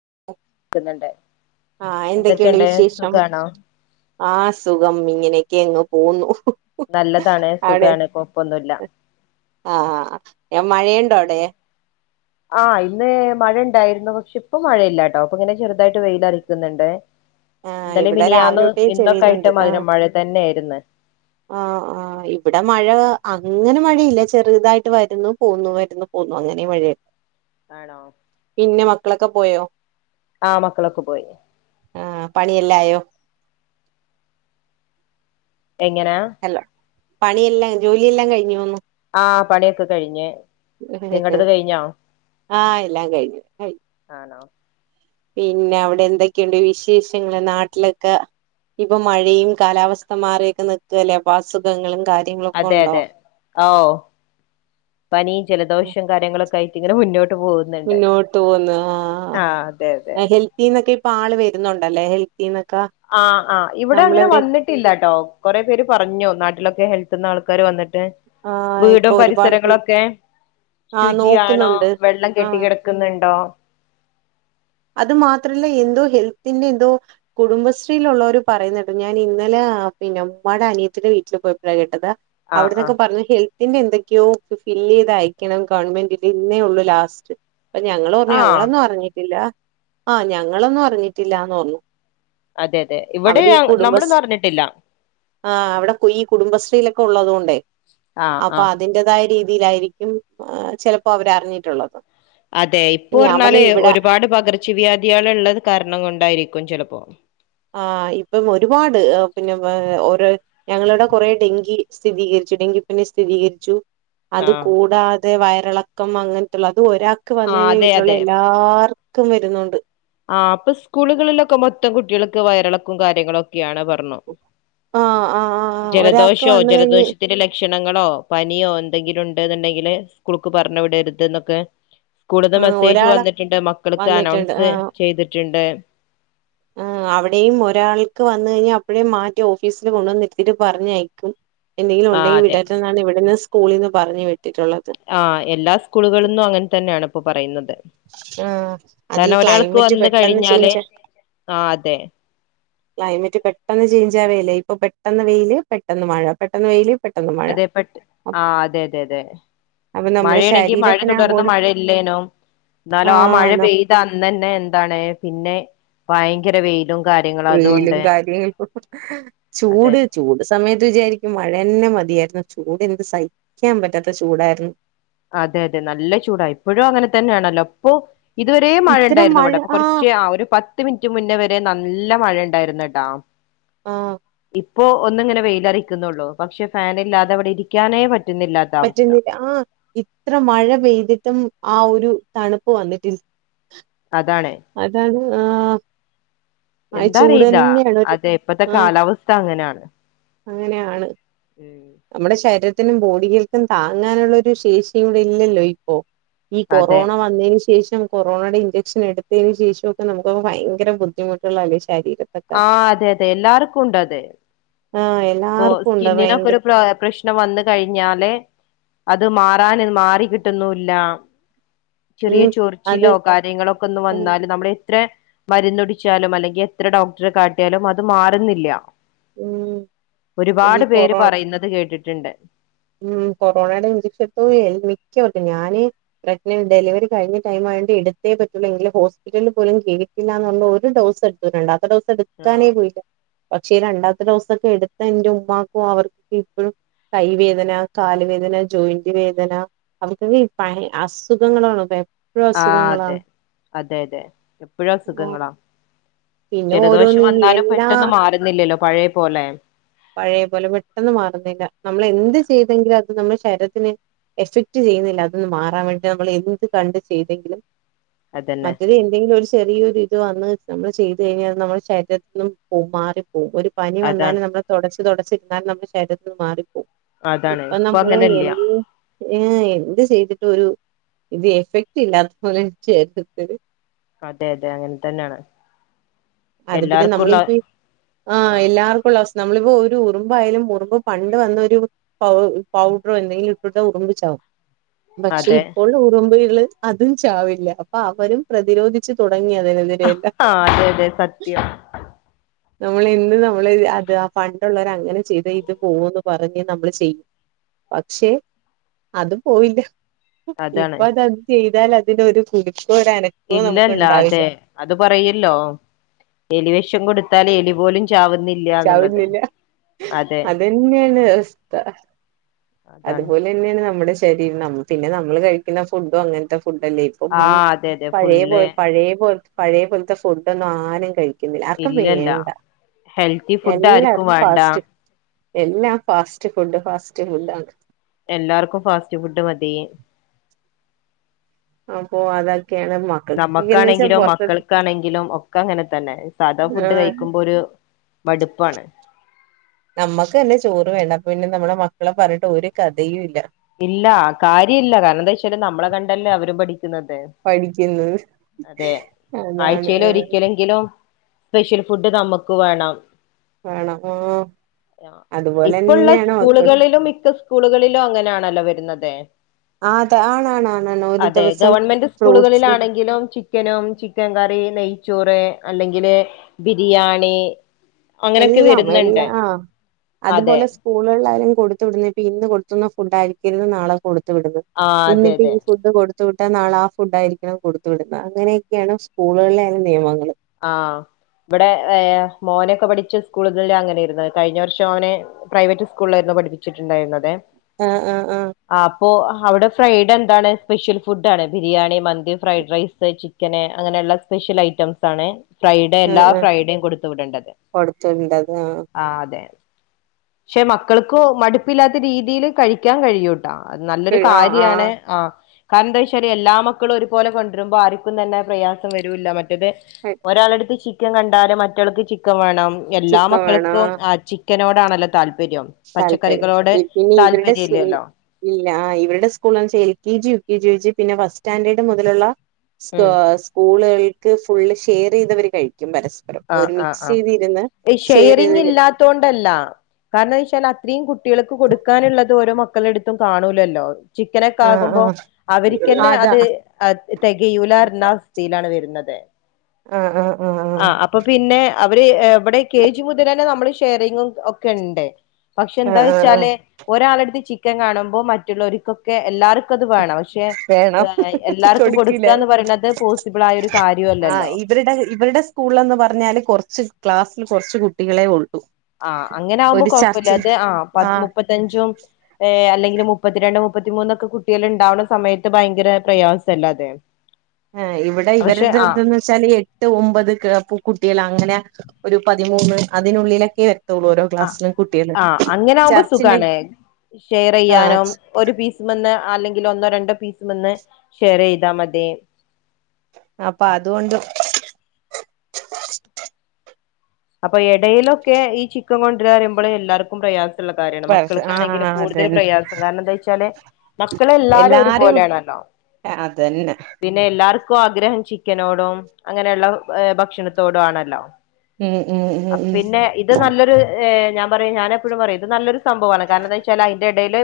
[unintelligible] ആ എന്തൊക്കെയുണ്ട് വിശേഷം ആ സുഖം ഇങ്ങനെക്കെ ക്കെ അങ്ങ് പോകുന്നു നല്ലതാണ് അടെ സുഖാണ് കൊഴപ്പൊന്നുല്ല ആഹ് മഴയുണ്ടോ അവ്ടെ? ആ ഇന്ന് മഴ ഇണ്ടായിരുന്നു പക്ഷെ ഇപ്പൊ മഴയില്ലാട്ടോ അപ്പൊ ഇങ്ങനെ ചെറുതായിട്ട് വെയിൽ അറിക്കുന്നുണ്ട് ആഹ് ഇന്നലെ ഇവിടെ രാവിലെ മിനിയാന്ന് തൊട്ടേ ഇന്നൊക്കെ ആയിട്ട് മധുരം മഴ തന്നെ യായ്ര്ന്ന് ആ ആ ഇവിടെ മഴ അങ്ങനെ മഴയില്ല ചെറുതായിട്ട് വരുന്നു പോന്നു വരുന്നു പോന്നു അങ്ങനെ മഴയ ആണോ? ക്കളൊക്കെ പോയോ? ആ മക്കളൊക്കെ പോയി ആ പണിയെല്ലായോ? എങ്ങനാ? പണിയെല്ലാം ജോലിയെല്ലാം കഴിഞ്ഞോന്ന് ആ പണിയൊക്കെ കഴിഞ്ഞ് നിങ്ങടത് കഴിഞ്ഞോ? ആ എല്ലാം കഴിഞ്ഞു കഴി ആണോ പിന്നെ അവിടെ എന്തൊക്കെയുണ്ട് വിശേഷങ്ങള് നാട്ടിലൊക്കെ? ഇപ്പൊ മഴയും കാലാവസ്ഥ മാറിയൊക്കെ നിൽക്കല്ലേപ്പ അസുഖങ്ങളും കാര്യങ്ങളൊക്കെ അതെ ഉണ്ടോ അതെ ഓ പനി, ജലദോഷം കാര്യങ്ങളൊ ക്കായ്റ്റ് ഇങ്ങന മുന്നോ മുന്നോട്ട് പോന്ന് ആഹ് അതെ അതെ ആ ഹെൽത്തിന്നൊക്കെ ഇപ്പ ആള് വരുന്നുണ്ടല്ലേ ഹെൽ ആ ആ ഇവിടെ അങ്ങനെ വന്നിട്ടില്ലട്ടോ കൊറെേ പേര് പറഞ്ഞു നാട്ടിലൊക്കെ ഹെൽ ത്ത്ന്നാ ആൾക്കാര് വന്നിട്ട് ആ ഇപ്പൊ വീടും ഒരുപാട് പരിസരങ്ങളൊക്കെ ആ ശുചിയാണോ നോക്കുന്നുണ്ട് വെള്ളം ആ കെട്ടി കിടക്കുന്നുണ്ടോ പിന്നെന്തോ കുടുംബശ്രീലുളോര് പറയുന്നേട്ടു ഞാൻ ഇന്നലെ പിന്നെ ഉമ്മാടെ അനിയത്തിന്റെ വീട്ടിൽ [unintelligible] കേട്ടത് ആഹ് അവിടന്നൊക്കെ ആഹ് പറഞ്ഞ് ഹെൽ പിന്നെന്തൊക്കെയോ ഫി ഫില്ലെയ്ത് അയക്കണം ഗവൺമെന്റിൽ ഇന്നേ ഉള്ളൂ ലാസ്റ്റ് അപ്പൊ ഞങ്ങൾ പറഞ്ഞു ആഹ് ഞങ്ങളൊന്നും അറിഞ്ഞിട്ടില്ല ആ ഞങ്ങളൊന്നും അറിഞ്ഞിട്ടില്ലാന്നർഞ്ഞു അതെ അതെ ഇവിടെ നമ്മളൊന്നും അറിഞ്ഞിട്ടില്ല ആ അവിടെ ഈ കുടുംബശ്രീയിലൊക്കെ ഉള്ളതോണ്ടേ ആഹ് അപ്പൊ ആഹ് അതിന്റെതായ രീതി തിയിലായിരിക്കും ചിലപ്പോ അവരറിഞ്ഞിട്ടുള്ളത് അതെ ഇപ്പൊ പറഞ്ഞാല് ഒരുപാട് പകർ ച്ചവ്യാധികള്ള്ളത് കാരണം കൊണ്ടായിരിക്കും ചെലപ്പോ ആ ഇപ്പം ഒരുപാട് പിന്നെ ഏ ഓരോ ഞങ്ങളുടെ കൊറെ ഡെങ്കി സ്ഥിതീകരിച്ചു ഡെങ്കിപനി സ്ഥിരീകരിച്ചു അത് ആഹ് കൂടാതെ വയറിളക്കം അങ്ങൻത്തുള്ള ത് ഒരാൾക്ക് വന്ന ആഹ് കഴിഞ്ഞാൽ അതെ വീട്ടിലുള്ള അതെ എല്ലാർക്കും വരുന്നുണ്ട് ആ പ്പൊ സ്കൂളുകളിലൊക്കെ മൊത്തം കുട്ടികൾക്ക് വയറിളക്കും കാര്യങ്ങളും ഒക്കെയാണ് പറ ള്ളം ആഹ് ആഹ് ആഹ് ഒരാൾക്ക് ജലദോഷോ വന്ന് കഴിഞ്ഞ് ജലദോഷത്തിന്റെ ലക്ഷ് ക്ഷണങ്ങളോ പനിയോ എന്തെങ്കിലുണ്ട് ന്ന്ണ്ടെങ്കില് സ്കൂൾക്ക് പർണ് വിടർത് ന്നൊക്കെ സ്കൂളിന്ന് ആഹ് മെസ്സേജ് ഒരാളെ വന്നിട്ട്ണ്ട് മക്കൾക്ക് വന്നിട്ടുണ്ട് അനൗൺസ് ആഹ് റ്റുണ്ട് ആ അവിടെയും ഒരാൾക്ക് വന്ന് കഴിഞ്ഞാ അപ്പഴേ മാറ്റി ഓഫീസില് കൊണ്ടുവന്നിര്ത്തീറ്റ് പറഞ്ഞയക്കും എന്തെങ്കിലും ആ ഉണ്ടെങ്കി അതെ വിടർത് ന്നാണ് ഇവിടെന്ന് സ്കൂളിന്ന് പറഞ്ഞു വി ആ എല്ലാ സ്കൂളുകൾന്നു അങ്ങൻ തന്നേണ് ഇപ്പൊ പറയുന്ന ആ അതീ ക്ലൈമറ്റ് വന്ന് പെട്ടെന്ന് കഴിഞ്ഞാല് ചെയ്ഞ്ച ആ അതെ ക്ലൈമറ്റ് പെട്ടെന്ന് ചെയ്ഞ്ച് ആവേലേ പ്പൊ പെട്ടെന്ന് വെയ്ല് പെട്ടെന്ന് മഴ പെട്ടെന്ന് വെയ്ല് അതെ പെട്ട് ആ അതെ അതെ അതെ അപ്പൊ നമ്മുടെ മഴേണെങ്കി മഴ ശരീരത്തിന് ആ തുടർന്ന് ബോഡി മഴ ല്ലേനും ന്നാലോ ആ മഴ ആഹ് പെയ്ത അന്നെന്നെ എന്താണ് പിന്നെ വയങ്കര വെയ്ലും വെയ്ലും കാര്യ യിട്ടും അതെ ചൂട് ചൂട് സമയത്ത് വിചാരിക്കും മഴെന്നെ മത് യായിരുന്നു ചൂട് എന്ത് സയ്ക്കാൻ പറ്റാത്ത ചൂടായിരുന്നു അതെ അതെ നല്ല ചൂടാ ഇപ്പോഴു അങ്ങനെ തന്നെയാണല്ലോ പ്പൊ ഇതുവരേ മഴ ഇത്തരം ണ്ടായിരുന്നു മഴ വടെ പ്പ ആഹ് കുറച്ചെ ആ ഒരു പത്ത് മിൻറ്റ് മുന്നേ വരെ നൽ ല്ല മഴ ണ്ടായിരുന്നു ട്ടാ ആ പ്പോ ഒന്ന് ങ്ങനെ വെയ്ലറീക്ക്ന്നൊള്ളൂ പക്ഷെ ഫാൻ ഇല്ലാതെ വടെ ഇരിക്കാനേ പറ്റ് റ്റുന്നില്ലാത്ത അവസ്ഥ പറ്റുന്നില്ല ആ ഇത്ര മഴ പെയ്തിട്ടും ആ ഒരു തണ്പ്പ് വന്നിട്ടിൽ അതാണ് ആ ആ എന്താ ചൂട് അറിയില്ല തന്നെയാണ് ഒരു അതെ പ്പത്ത ആ കാലാവസ്ഥ അങ്ങനാണ് അങ്ങനെയാണ് ഞമ്മടെ ശര് ത്തിനും ബോഡികൾക്കും താങ്ങാനുള്ളൊരു ശേഷി ഇവ്ടെ ഇല്ലല്ലോ ഇപ്പോ ഈ അതെ കൊറോണ വന്നേന് ശ് ശേഷം കൊറോണടെ ഇഞ്ചെക്ഷൻ എടുത്തേന് ശേഷമൊക്കെ നമുക്ക് അങ്ങ് ഭയങ്കര ബുദ്ധിമുട്ട്ള്ള അലോയ്‌ച് ആ അതെ അതെ എല്ലാർക്കു ഉണ്ട് അത് ആ ആ എല്ലാർക്കും ഉണ്ട് സ്കിന്നിനൊക്കെ ഭയങ്കര ഒരു പ്രാ പ്രശ്നം വന്ന് കഴിഞ്ഞാലെ അത് മാറാന് മാറി കിട്ട്ന്നൂല്ല ചെറിയ ഉം അത് ചൊറിച്ചിലോ കാര്യങ്ങളൊക്കൊന്ന് ഉം വന്നാല് നമ്മള് ത്ര മരുന്നുടിച്ചാലും അല്ലെങ്കി എത്ര ഡോക്ടറെ കാട്ടിയാലും അത് മാറ്ന്നില്ല്യ ഉം അത് ഒരുപാട് ഈ പേര് കൊറോണ പറയുന്നത് കേട്ടിട്ട്ണ്ട്. ഉം കൊറോണടെ ഇഞ്ചക്ഷ ട്ത മിക്കവർക്കും ഞാന് പ്രക് ഡെലിവറി കഴിഞ്ഞ് കഴിഞ്ഞ ടൈമ അവൻ്റെ എടത്തേ പറ്റു ഹോസ്പിറ്റലിലും പോലും കേറ്റുല്ല പർഞ്ഞ് ഒരു ഡോസ് എടുത്തിട്ട്ണ്ട് രണ്ടാമത്തെ ഡോസ് എടുക്കാനേ പോയീല പക്ഷ് ഈ രണ്ടാത്തെ ഡോസൊക്കെ എടുത്ത എൻ്റെ ഉമ്മാക്കു അവർക്കൊക്കെ ഇപ്പഴും കൈ വേ ദന കാല് വേദന ജോയിന്റ് വേദന അവർക്കൊക്കെ ഭയ് അസ്സുഖങ്ങളാണ് ബേ ആ അതെ അതെ അതെ എപ്പഴു ആ അസുഖങ്ങളാ പിന്നെ ജലദോഷം ഓരോന്ന് ഈ വന്നാലും എല്ലാ പെട്ടെന്നു മാറുന്നില്ലല്ലോ പഴേ പോലെ പഴേ പോലെ പെട്ടെന്ന് മാറുന്നില്ല നമ്മൾ ഇല്ല എന്ത് ചെയ്തെങ്കിലു അ ത് നമ്മളെ ശരിഅത്തിന് എഫക്ട് ചെയ്യുന്നില്ല അതൊന്ന് മാറാൻ വേണ്ടിറ്റ് നമ്മൾ എന്ത് കണ്ട് ചെയ്തെങ്കിലും അതന്നെ മറ്റത് എന്തെങ്കിലു ഒരു സ് ചെറിയൊരിത് വന്ന് നമ്മള് ചെയ്ത് എയ്ഞ്ഞാ നമ്മടെ ശരീരത്തിന്ന് പോം മാറി പോം ഒരു പനി അതാണ് വന്നാലും നമ്മള് തൊടച്ച് തൊടച്ചിരുന്നാലും നമ്മടെ ശരീരത്തിന്ന് മാറി അതാണ് ഇപ്പൊ നമ്മള് എൻ അങ്ങനെല്ല ഉം എന്ത് ചെയ്തിട്ടൊരു ഇത് എഫക്ട് ഇല്ലാത്ത പോലെ അതെ അതെ അങ്ങൻതന്നെണ് അത് പിന്നെ നമ്മളി പ്പ ഇ ആ എല്ലാർക്കുള്ള അസ് നമ്മളിപ്പോ ഒരു ഉറുമ്പയാലും ഉറുമ്പ് പണ്ട് വന്നൊരു പൗ പൗഡറോ എന്തെങ്കിലും ഇട്ട്ട്ട് ഉറുമ്പ ച്ചാവും പക്ഷെ അതെ ഇപ്പോൾ ഉറ്മ്പ്കള് അതും ചാവില്ല അപ്പൊ അവരും പ്രതിരോധിച്ച് തുടങ്ങ തുടങ്ങിയതിനെതിരെ സത്യ നമ്മള് എന്ത് നമ്മള് അത് ആ പണ്ടുള്ളവർ അങ്ങനെ ചെയ്താ ഇത് പോവന്ന് പറഞ്ഞ നമ്മള് ചെയ്യും പക്ഷെ അത് പോയില്ല അതാണ് ഇപ്പൊ അതത് ചെയ്താൽ അതിനൊരു കുടി ഇല്ലല്ല അതെ അത് പറയില്ലോ എലി വിഷം കൊടുത്താൽ എലി പോലും ചാവുന്നില്ല എന്നുള്ളത് ചവിന്നില്ല അതെ അതന്നെയാണ് അവസ്ഥ അതാണ് അതുപോലെ തന്നെയാണ് നമ്മുടെ ശരീരം പിന്നെ നമ്മള് കഴിക്കുന്ന ഫുഡോ അങ്ങനത്തെ ഫുഡ്ല്ലേ ഇപ്പം ആ ഉ അതെ അതെ പഴയെ ഫുള്ള് പഴയ പോലത്തെ പഴയ പോലത്തെ ഫുഡൊന്നും ആരും കഴിക്കും. ന്നില്ല ആർക്കും ഇല്ലല്ല വേണ്ട ഹെൽത്തി ഫുഡ് ആർക്കും എല്ലാർക്കും വേണ്ട ഫാസ്റ്റ് എല്ലാം ഫാസ്റ്റ് ഫുഡ് ഫാസ്റ്റ് ഫുഡ് ആ എല്ലാർക്കും ഫാസ്റ്റ് ഫുഡ് മതി. ആപ്പ അത നമ്മക്കാണെങ്കിലും മക്കൾക്കാണെങ്കിലും ഒക്കെ അങ്ങനെ തന്നെ. സാധാ ഫുഡ് ആഹ് കഴിക്കുമ്പോ ഒരു മടുപ്പാണ്. നമ്മുക്ക് തന്നെ ചോറ് വേണ്ട, പിന്നെ നമ്മുടെ മക്കളെ പറഞ്ഞിട്ട് ഒരു കഥയു ഇല്ല. ഇല്ല കാര്യം ഇില്ല കാരണം എന്താ വെച്ചല് നമ്മളെ കണ്ടല്ലേ അവര പഠിച്ച ക്കണത് പഠിക്കുന്നത് അതെ അതാണ് ആഴ്ചയിലോ ആഹ് ഒരിക്കലെങ്കിലും സ്പെഷ്യൽ ഫുഡ് നമുക്ക് വേണം വേണം ആഹ് അതുപോലെ ഇപ്പുള്ള തന്നെയാണ് മക്കൾ സ്കൂളുകളിലും ഇത് സ്കൂളുകളിലോ അങ്ങനെയാണല്ലോ വരുന്നതെ ആഹ് അത ആണാണാണാണ് ഒരു അതെ ദിവസം ഗവമെന്റ് ഫ്രൂട്ട്സ് സ്കൂളുകളിലാണെങ്കിലും ചിക്കനും. ചിക്കൻ നെയച്ചോറ് അല്ലെങ്കില് ബിരിയാണി. അങ്ങനെയൊക്കെ എല്ലാം എല്ലാ വരുന്നുണ്ട് ആ അതെ അതുപോലെ സ്കൂളള്ളാരും കൊടുത്തു വിടുന്നപ്പ ഇന്ന് കൊടുത്തുന്ന ഉണ്ടായിരിക്കരുന്ന നാളെ കൊടുത്തു വിടുന്ന ആ അതെ ഇന്നിപ്പ അതെ ഈ ഫുഡ് കൊടു കൊടുത്ത വിട്ടാ നാള ആ ഫുഡ് ആയിരിക്കണം കൊടുത്തു വിടുന്നത് അങ്ങനെയൊക്കെയാണ് സ്കൂളില നിയമങ്ങൾ ആഹ് ഇവിടെ ഏഹ് മോനൊക്കെ പഠിച്ച സ്കൂളുകളല് അങ്ങനെരുന്നു, കഴിഞ്ഞ വർഷം മോനെ പ്രൈവറ്റ് സ്കൂളിലായിരുന്നു പഠിച്ചിട്ടുണ്ടായിരുന്നത് ആ ആ ആ അപ്പോൾ അവിടെ ഫ്രൈഡെ എന്താണ്, സ്പെഷ്യൽ ഫുഡ് ആണ് ബിരിയാണി മന്തി ഫ്രൈഡ് റൈസ് ചിക്കന് അങ്ങനെ സ്പെഷ്യൽ ഐറ്റംസ് ണ് ഫ്രൈഡേ എല്ലാ ആഹ് ആഹ് ഫ്രൈഡേയും കൊടുത്തു വിടേണ്ടത് കൊടുത്തണ്ട് അത് ആ അതെ പക്ഷെ മക്കൾക്ക് മടുപ്പില്ലാത്ത രീതിയിൽ കഴിക്കാൻ കഴിയു അ നല്ലൊരു ആഹ് ആഹ് കാര്യാണ് ആഹ് ആ എന്താ വെച്ചാല് എല്ലാ മക്കളും ഒരുപോലെ കൊണ്ടരുമ്പോ ആർക്കും തന്നെ പ്രയാസം വരൂല്ല മറ്റത് ഒരാളടുത്ത് ചിക്കൻ കണ്ടാല് മറ്റൾക്ക് ചിക്കൻ വേണം എല്ലാ ചിക്കൻ വേണം മക്കൾക്കും ആ ചിക്കനോട് ആണലേതാല്പം, താല്പര്യം പിന്നെ ഇവരുടെ താല്പര്യം സുനി ഇല്ലല്ലോ ഇല്ല ആ ഇവടെ സ്കൂള്ന്ന് വൊ L K G U K G ഒച് പിന്നെ ഫസ്റ്റ് സ്റ്റാൻഡേർഡ് മുതലുള്ള സ് ഉം സ്കൂളുകൾക്ക് ഫുള്ള് ഷെയർ ചെയ്തവർ കഴിക്കും പരസ്പരം ആ ഒരു ആ മിക്സ് ആ ചെയ്തിരുന്ന് ഷെയർത് കഴി ണ്ടല്ല കാരണം വച്ചാൽ അത്രയും കുട്ടികൾക്ക് കൊടുക്കാനുള്ളത്, ഓരോ മക്കളുടുത്തും കാണൂലല്ലോ ചിക്കനൊക്കെ ആഹ് ആകുമ്പോ ആഹ് അവർക്ക്ന്നെ അതാ അത് തികയൂല എന്ന അവസ്ഥയിലാണ് വരുന്നത് ആ ആ ആ അപ്പൊ പിന്നെ അവര് ഇവിടെ കെ ജി മുതലന്നേ നമ്മള് ഷെയറിങ്ങും ഒക്കെ ഉണ്ട്. പക്ഷെ എന്താ ആഹ് ആഹ് വെച്ചാല് ഒരാളടുത്ത് ചിക്കൻ കാണുമ്പോ മറ്റുള്ളവർക്കൊക്കെ എല്ലാവർക്കും കത് വേണം പക്ഷെ വേണം എല്ലാർക്കും കൊടുക്കില്ല കൊടുക്കാന്ന് പറയ്ണത് പോസിബളായ ഒരു കാര്യല്ലല്ലോ സ്കൂളെന്ന് പറഞ്ഞാല് കോർച്ച് ക്ലാസ്സിൽ കോർച്ച് കുട്ടികളെ ഒള്ളൂ ആ അങ്ങനെ ആകുമ്പോ കൊഴപ്പല്ല അത് ആ ആഹ് മുപ്പത്തഞ്ചും അല്ലെങ്കി മുപ്പത്തിരണ്ട് മുപ്പത്തിമൂന്നൊക്കെ കുട്ടികൾ ഉണ്ടാവുന്ന സമയത്ത്, ഭയങ്കര പ്രയാസല്ല അത് ആ ഇവിടെ പക്ഷെ ഇവരത് ആഹ് ഇതന്ന് വെച്ചാല് എട്ട് ഒമ്പത്കെ കുട്ടികളാണ്. അങ്ങനെ ഒരു പതിമൂന്ന് അതിനുള്ളിലൊക്കെത്തുള്ളൂ ഓരോ ക്ലാസിലെ കു ആ അങ്ങനെ ആവുമ്പോ സുഖണേ ആഹ് ഷെയറ്യ്യാനോ ഒരു പീസ് മന്ന് അല്ലെങ്കിൽ ഒന്നോ രണ്ടോ പീ വന്ന് ഷെയറ് ചെയ്താ മതി അപ്പ അതുകൊണ്ട് അപ്പ എടയിലൊക്കെ ഈ ചിക്കൻ കൊണ്ട് രാന്നറയുമ്പള് എല്ലാർക്കും പ്രയാ കാര്യമാണ് മക്കൾക്കാണെങ്കിലും ആഹ് കൂടുതല് അതന്നെ പ്രയാസം കാരണം എന്തായ്ച്ചാല് മക്കള് എല്ലാരും ഒരുപോലെയാണല്ലോ അതന്നെ പിന്നെ എല്ലാർ ൻക്കും ആഗ്രഹം ചിക്കനോടും അങ്ങനെയ്ള്ള ഭക്ഷണത്തോടും ആണല്ലോ ഉം ഉം ഉം അപ്പ ഉം പിന്നെ ഇത് നല്ലൊരു ഞാൻ പറയും ഞാന് എപ്പഴും പറയും ഇത് നല്ലൊരു സംഭവാണ് കാരണം എന്താ വെച്ചാ അയ്ന്റെ എടില്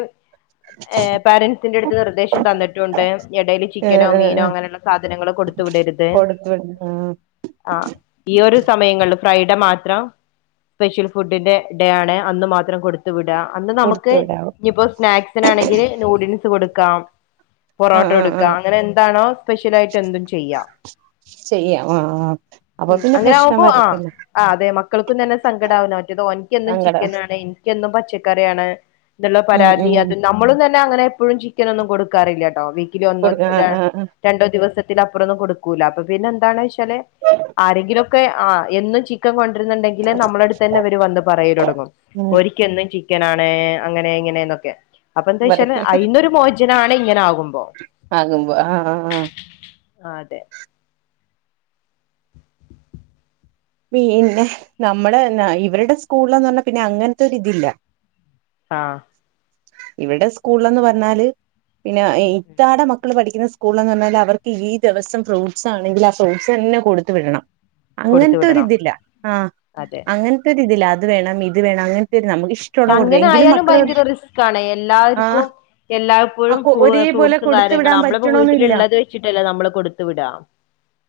പാരൻസിന്റെ അടുത്ത് നിർദ്ദേശം തന്നിട്ടുണ്ട് എടില് ആഹ് ചിക്കനോ ആഹ് മീനോ ആഹ് അങ്ങനെള്ള സാധനങ്ങൾ കൊട് ത്ത് വിടരുത് [unintelligible] ആ ഈ ഒരു സമയങ്ങളും ഫ്രൈഡ മാത്രം സ്പെഷ്യൽ ഫുഡിന്റെ ഡേ ആണ് അന്ന് മാത്രം കൊടുത്ത് വിടാ അന്ന് നമുക്ക് കൊടുത്തു വിടാവും ഇഞ്പ്പ സ്നാക്സിനാണെങ്കില് നൂഡിൽസ് കൊടുക്കാം പൊറോട്ട ആഹ് ആഹ് കോടുക്കാം ആഹ് അങ്ങനെ എന്താണോ സ്പെഷ്യലായിട്ട് എന്തും ചെയ്യാ ചെയ്യാം ആ ആ അപ്പ പിന്നെ പ്രശ്നം വരത്തില്ല ആ അതെ മക്കൾക്കും തന്നെ സങ്കടം ആവും മറ്റോ ഓൻക്കെന്നും സങ്കടം ചിക്കനാണ് എനിക്കും ഒന്നും ച്ചക്കറിയാണ് എന്ന്ള്ള ഉം പരാതി ഉം അത് നമ്മളും തന്നെ അങ്ങനെ എപ്പോഴും ചിക്കനോന്നും കൊടുക്കാറില്ലട്ടോ കൊടുക്ക ആഹ് [unintelligible] ആഹ് ആഹ് രണ്ടോ ദിവസത്തിന് അപ്പുറൊന്നും കൊടുക്കൂല അപ്പ പിന്നെ എന്തണ് ചാല് ആരെങ്കിലുംക്കെ ആ എന്നും ചിക്കൻ കൊ ണ്ടെങ്കില് നമ്മളെടുത്തനെ ഇവര് വന്ന് പറയല് ഒടങ്ങും ഉം ഓരിക് എന്നും ചി ക്കനാണ് അങ്ങനെ ഇങ്ങനെ എന്നൊക്കെ അപ്പൊ എന്തായ്ച്ചാല് അയ്ന്നൊരു മോചനാണ് ഇങ്ങനെ ആകും ആകുമ്പ ആ ആ ആ അതെ പിന്നെ നമ്മള് ഇവരുടെ സ്കൂൾന്ന് പറഞ്ഞാ പിന്നെ അങ്ങനത്തോരി ഇതില്ല ആ ഇവിടെ സ്കൂൾന്ന് പറഞ്ഞാല് പിന്നെ ഇത്താടെ മക്കള് പഠിക്കുന്ന സ്കൂൾന്ന് പറഞ്ഞാല് അവർക്ക് ഈ ദിവസം ഫ്രൂട്സ് ആണെങ്കില് ആ ഫ്രൂട്സ് തന്നെ കൊടുത്ത് വിടണം അങ്ങെ കൊടുത്തു അങ്ങൻത്തെരു വിടണം ഇതില്ല ആ അതെ അങ്ങൻത്തോര് ഇതില്ല അത് വേണം ഇത് വേണം അങ്ങൻതോരു പക്ഷെ അങ്ങനെ ആയാലും ഭയങ്കര റിസ്ക് ആണ് ആ എല്ലാവർക്കും എല്ലാപ്പോഴും അപ്പൊ ഫ്രൂ ഒരേപോലെ ഫ്രൂട്ട്സും ക കൊടുത്തു കാര്യങ്ങള് വിടാൻ നമ്മളിപ്പോ പറ്റണന്നില്ല വീട്ടില്ള്ളത് വെച്ചിട്ടല്ലേ നമ്മള് കൊടുത്ത് വിട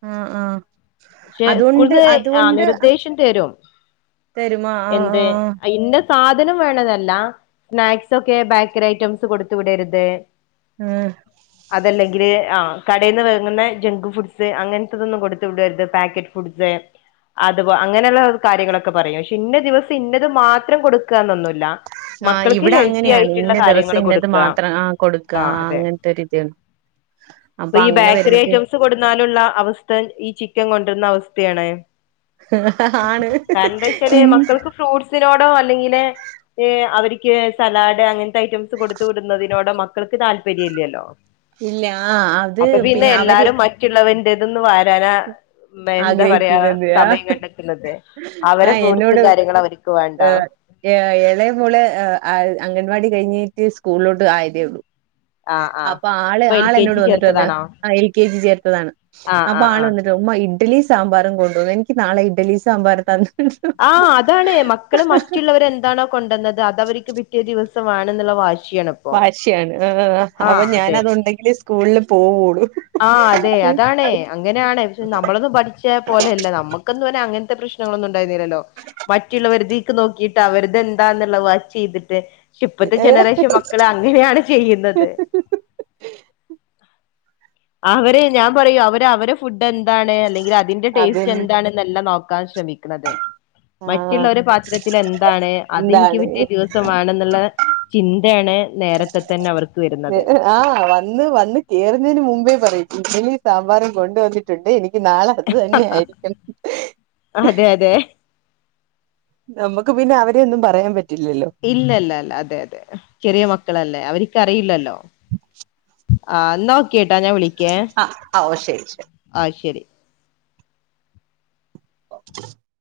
ആ ആ പക്ഷെ അതുകൊണ്ട് സ്കൂൾന്ന് ആ അതുകൊണ്ട് നിർദ്ദേശം തരും തരുമ ആ എന്ത് ആ ഇന്ന സാധനം വേണതല്ല സ്നാക്സ് ഒക്കെ ബേക്കറി ഐറ്റംസ് കൊടുത്ത് വിടരുത് ഉം ഗ്രെ ആ കടെന്ന് വേങ്ങുന്ന ജങ്ക് ഫുഡ്സ് അങ്ങൻത്തതൊന്നും കൊടുത്ത് വിടരുത് പാക്കറ്റ് ഫുഡ്സ് അത്പ അങ്ങനെള്ള കാര്യങ്ങളൊക്കെ പറയും പക്ഷെ ഇന്ന ദിവസം ഇന്നത് മാത്രം കൊടുക്ക ആ മക്കൾക്ക് ഇവിടെ ഹെൽത്തി അങ്ങനെയാണ് ആയിട്ട്ള്ള ഇന്ന കാര്യങ്ങൾ ദിവസം ഇന്നത് കൊടുക്കാ മാത്രം ആ കൊടുക്ക ആ അതെ അങ്ങനത്തെ ഒരിത് ഇപ്പ അപ്പൊ ഈ അങ്ങനെ ബേക്കറി വരുമ്പോ ഐറ്റംസ് കൊട്ന്നാലുള്ള അവസ്ഥ ഈ ചിക്കൻ കൊണ്ട് വരുന്ന [unintelligible] ആണ് കരണന്തായ്ച്ചാല് ഇൻ മക്കൾക്ക് ഫ്രൂഡ്സിനോടെ അല്ലെങ്കി അവർക്ക് സലാഡ് അങ്ങൻത്തെ ഐറ്റംസ് കൊടുത്ത് വിടുന്നതിനോടോ മക്കൾക്ക് താല്പര്യം ഇല്ലല്ലോ ഇല്ല ആ അത് അപ്പൊ പിന്നെ അവര് എല്ലാരും മറ്റുള്ളവൻ്റെ തൊന്ന് വാരാനാ മ എന്താ പറയാ ആഗ്രഹിക്കുന്നത് ആ സമയം കണ്ടതുന്നത് ആ അവരെ ഫ്രൂട്ട്സും എന്നോട് കാര്യങ്ങളും അവർക്ക് വേണ്ട ഏ എളയ മോളെ ആ എ അംഗൻവാടി കഴിഞ്ഞിട്ട് സ്കൂളിലോട്ട് ആയതേ ഉള്ളൂ ആ ആ അപ്പ ആള് ആള് എന്നോട് വന്നിട്ട് പറഞ്ഞു ആ എൽ കെ ജി ചേർത്തതാണ് ആഹ് അപ്പൊ ആഹ് ആള് ആഹ് വന്നിട്ട് ഉമ്മാ ഇഡലി സാമ്പാറും കൊണ്ടുന്നു എനിക്ക് നാളെ ഇഡലി സാമ്പാറും തന്ന് ആഹ അതാണ് മക്കള് മറ്റുള്ളവരെ എന്താണോ കൊണ്ടന്നത് അത അവർക്ക് പിറ്റിയ ദിവസ വേണം വാഷി വാശിയാണ് ആ അപ്പൊ ഞാന അതു ഉണ്ടെങ്കിൽ സ്കൂളിൽ പോവുള്ളൂ ആ അതെ അതാാണ് അങ്ങനെയാണ് പക്ഷെ നമ്മളൊന്നും പഠിച്ച പോലെല്ല നമ്മുക്കന്നന്നും അങ്ങനെ ത്തെ പ്രശ്നങ്ങളൊന്നും പ്രശ്നങ്ങളൊന്നും ഉണ്ടായിരുന്നില്ലല്ലോ മറ്റുള്ളവരതേക്ക് നോക്കിട്ട് അവരുതെന്താന്നുള്ള വാച്ച് ചെയ്തിട്ട് ഇപ്പത്തെ ജനറേഷൻ മക്കൾ അങ്ങനെയാണ് ചെയ്യുന്നത് അവര് ഞാൻ പറയൂ അവര് അവരെ ഫുഡ് എന്താണ് അല്ലെങ്കിൽ അതിന്റെ അത് ടേസ്റ്റ് എന്താണ്ന്നല്ല നോക്കാ ശ്രമിക്ക്ണത് ആ മറ്റുള്ളവരു പാത്രത്തി എന്താണ് അതെനിക്ക് എന്താണ് പിറ്റേ ദിവസം വേണെന്നുള്ള ചിന്തയാണ് നേരത്തെ തന്നെ അവർക്ക് വരുന്നത് ആഹ വന്ന് വന്ന് കേറഞ്ഞതിന് മുമ്പേ പറയും ഇഡലി സാമ്പാറും കൊണ്ടുവന്നിട്ടുണ്ട് എനിക്ക് എ നാളെ അത് തന്നെ ആയിരിക്കും അതെ അതെ നമുക്ക് പിന്നെ അവരെയൊന്നും പറയാൻ പറ്റില്ല ഇല്ലല്ല അല്ല അതെ അതെ ചെറിയ മക്കളല്ലേ അവർക്ക്റിയില്ലല്ലോ [inaudible] ആഹ നോക്കിട്ടാ ഞാൻ വിളിക്കേ ആഹ് ഓ ശരി ശരി ആഹ ശെരി [inaudible]